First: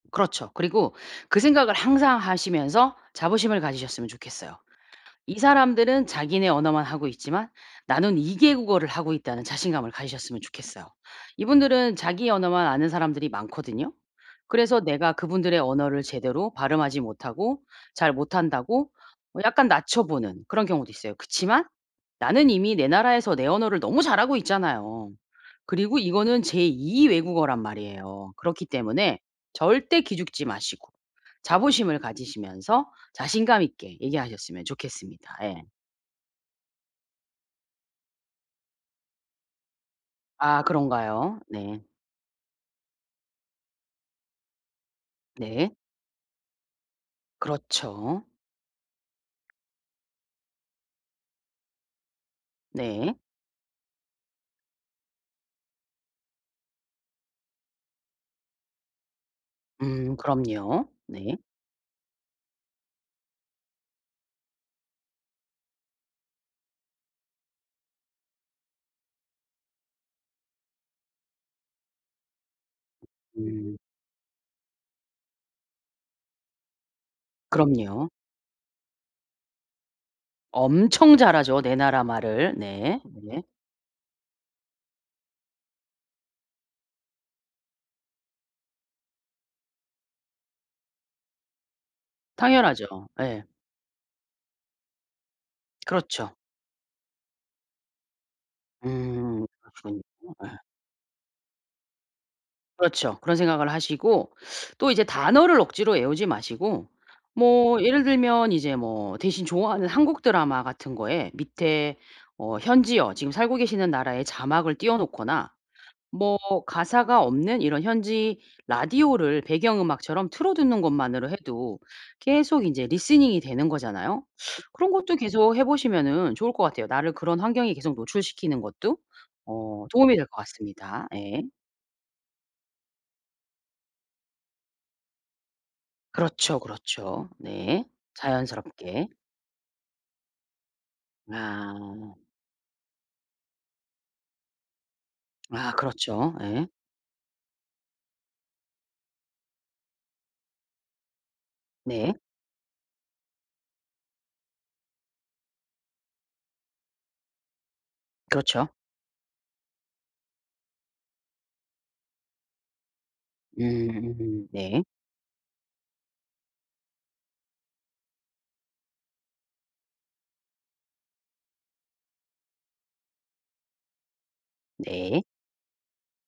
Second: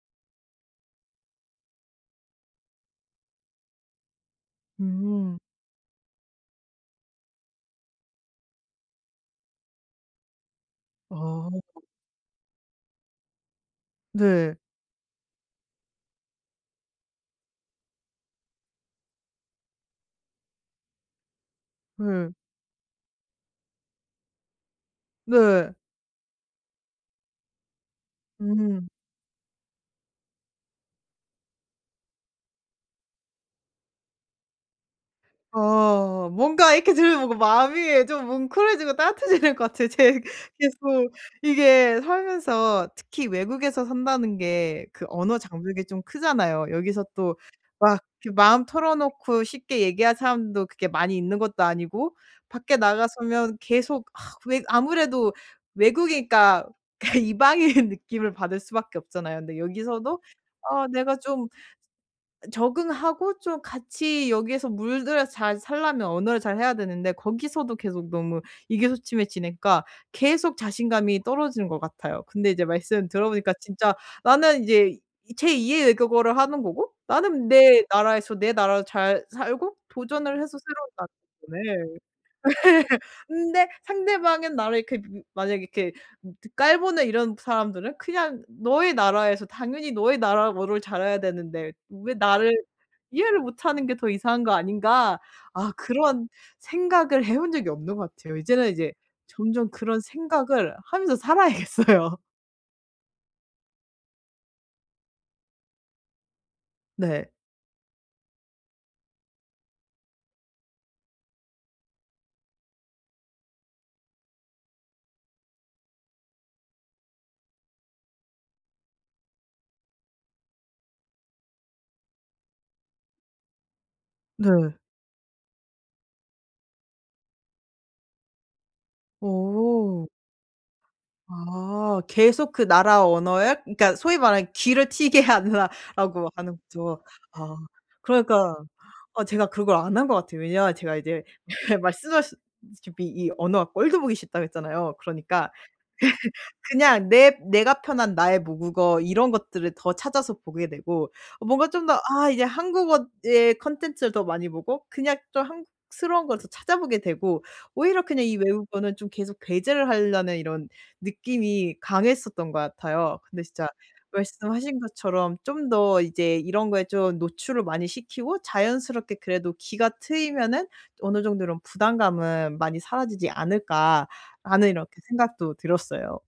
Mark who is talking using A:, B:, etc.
A: 그렇죠. 그리고 그 생각을 항상 하시면서 자부심을 가지셨으면 좋겠어요. '이
B: 음.
A: 사람들은 자기네 언어만 하고 있지만 나는 2 개 국어를 하고 있다.'는 자신감을 가지셨으면 좋겠어요.
B: 아.
A: 이분들은 자기 언어만 아는 사람들이 많거든요.
B: 네.
A: 그래서 내가 그분들의 언어를 제대로 발음하지 못하고 잘 못한다고 뭐 약간 낮춰보는 그런 경우도 있어요. 그치만
B: 예.
A: 나는 이미 내 나라에서 내 언어를 너무 잘하고 있잖아요.
B: 네.
A: 그리고 이거는 제 2 외국어란 말이에요. 그렇기
B: 음.
A: 때문에 절대 기죽지 마시고 자부심을 가지시면서 자신감 있게 얘기하셨으면 좋겠습니다. 예.
B: 아 뭔가 이렇게 들으면 마음이 좀 뭉클해지고 따뜻해지는 것 같아요. 제
A: 아
B: 계속
A: 그런가요? 네.
B: 이게 살면서 특히 외국에서 산다는 게 그 언어
A: 네.
B: 장벽이 좀 크잖아요. 여기서 또 막
A: 그렇죠.
B: 이렇게 마음 털어놓고 쉽게 얘기할 사람도 그렇게 많이 있는 것도 아니고 밖에 나가
A: 네.
B: 서면 계속 아 왜 아무래도 외국이니까 그 이방인 느낌을 받을 수밖에 없잖아요. 근데
A: 음
B: 여기서도 아
A: 그럼요.
B: 내가
A: 네.
B: 좀 적응하고 좀 같이 여기에서 물들여서 잘 살려면 언어를 잘해야 되는데 거기서도 계속 너무 의기소침해지니까 계속 자신감이 떨어지는 것 같아요. 근데 이제 말씀 들어보니까
A: 음.
B: 진짜 나는 이제 제 2 의 외국어를 하는 거고 나는 내
A: 그럼요.
B: 나라에서 내 나라도 잘 살고 도전을 해서 새로운
A: 엄청 잘하죠, 내
B: 나라에 온
A: 나라
B: 건데
A: 말을. 네. 네.
B: 근데 상대방은 나를 이렇게 그 만약에 이렇게 그 깔보는 이런 사람들은 그냥 '너의 나라에서 당연히 너의 나라어를 잘해야 되는데 왜 나를
A: 당연하죠.
B: 이해를
A: 예.
B: 못 하는 게 더 이상한 거 아닌가.' 아 그런
A: 그렇죠.
B: 생각을 해본 적이 없는 것 같아요. 이제는 이제
A: 음.
B: 점점 그런
A: 그렇군요. 예.
B: 생각을 하면서 살아야겠어요.
A: 그렇죠. 그런 생각을 하시고 또 이제 단어를 억지로 외우지 마시고
B: 네.
A: 뭐 예를 들면 이제 뭐 대신 좋아하는 한국 드라마 같은 거에 밑에 어 현지어 지금 살고 계시는 나라의 자막을 띄워 놓거나 뭐 가사가 없는 이런 현지 라디오를 배경음악처럼 틀어두는 것만으로 해도 계속 인제 리스닝이 되는 거잖아요.
B: 네.
A: 그런 것도 계속 해 보시면은 좋을 것 같아요. 나를 그런 환경에 계속 노출시키는 것도 어
B: 어.
A: 도움이 될 것 같습니다. 예.
B: 아. 계속 그 나라 언어에 그러니까 소위 말하는 "귀를 트이게 하라." 라고 하는
A: 그렇죠,
B: 거죠.
A: 그렇죠.
B: 아
A: 네.
B: 그러니까
A: 자연스럽게.
B: 아 제가 그걸 안 한 것 같아요. 왜냐하면 제가 이제 예 말씀
A: 아.
B: 하셨다시피 이 언어가 꼴도 보기 싫다고 했잖아요. 그러니까
A: 아 그렇죠. 예.
B: 그냥 내 내가 편한 나의 모국어 이런 것들을 더 찾아서 보게 되고 어 뭔가 좀 더
A: 네.
B: 아 이제 한국어의 콘텐츠를 더 많이 보고 그냥 좀 한국스러운 걸 더 찾아보게 되고 오히려 그냥 이
A: 그렇죠.
B: 외국어는 좀 계속 배제를 하려는 이런 느낌이 강했었던 것 같아요. 근데 진짜
A: 음
B: 말씀하신
A: 네.
B: 것처럼 '좀 더 이제 이런 거에 좀 노출을 많이 시키고 자연스럽게 그래도 귀가 트이면은 어느 정도 이런 부담감은 많이 사라지지 않을까.'라는 이렇게
A: 네.
B: 생각도 들었어요.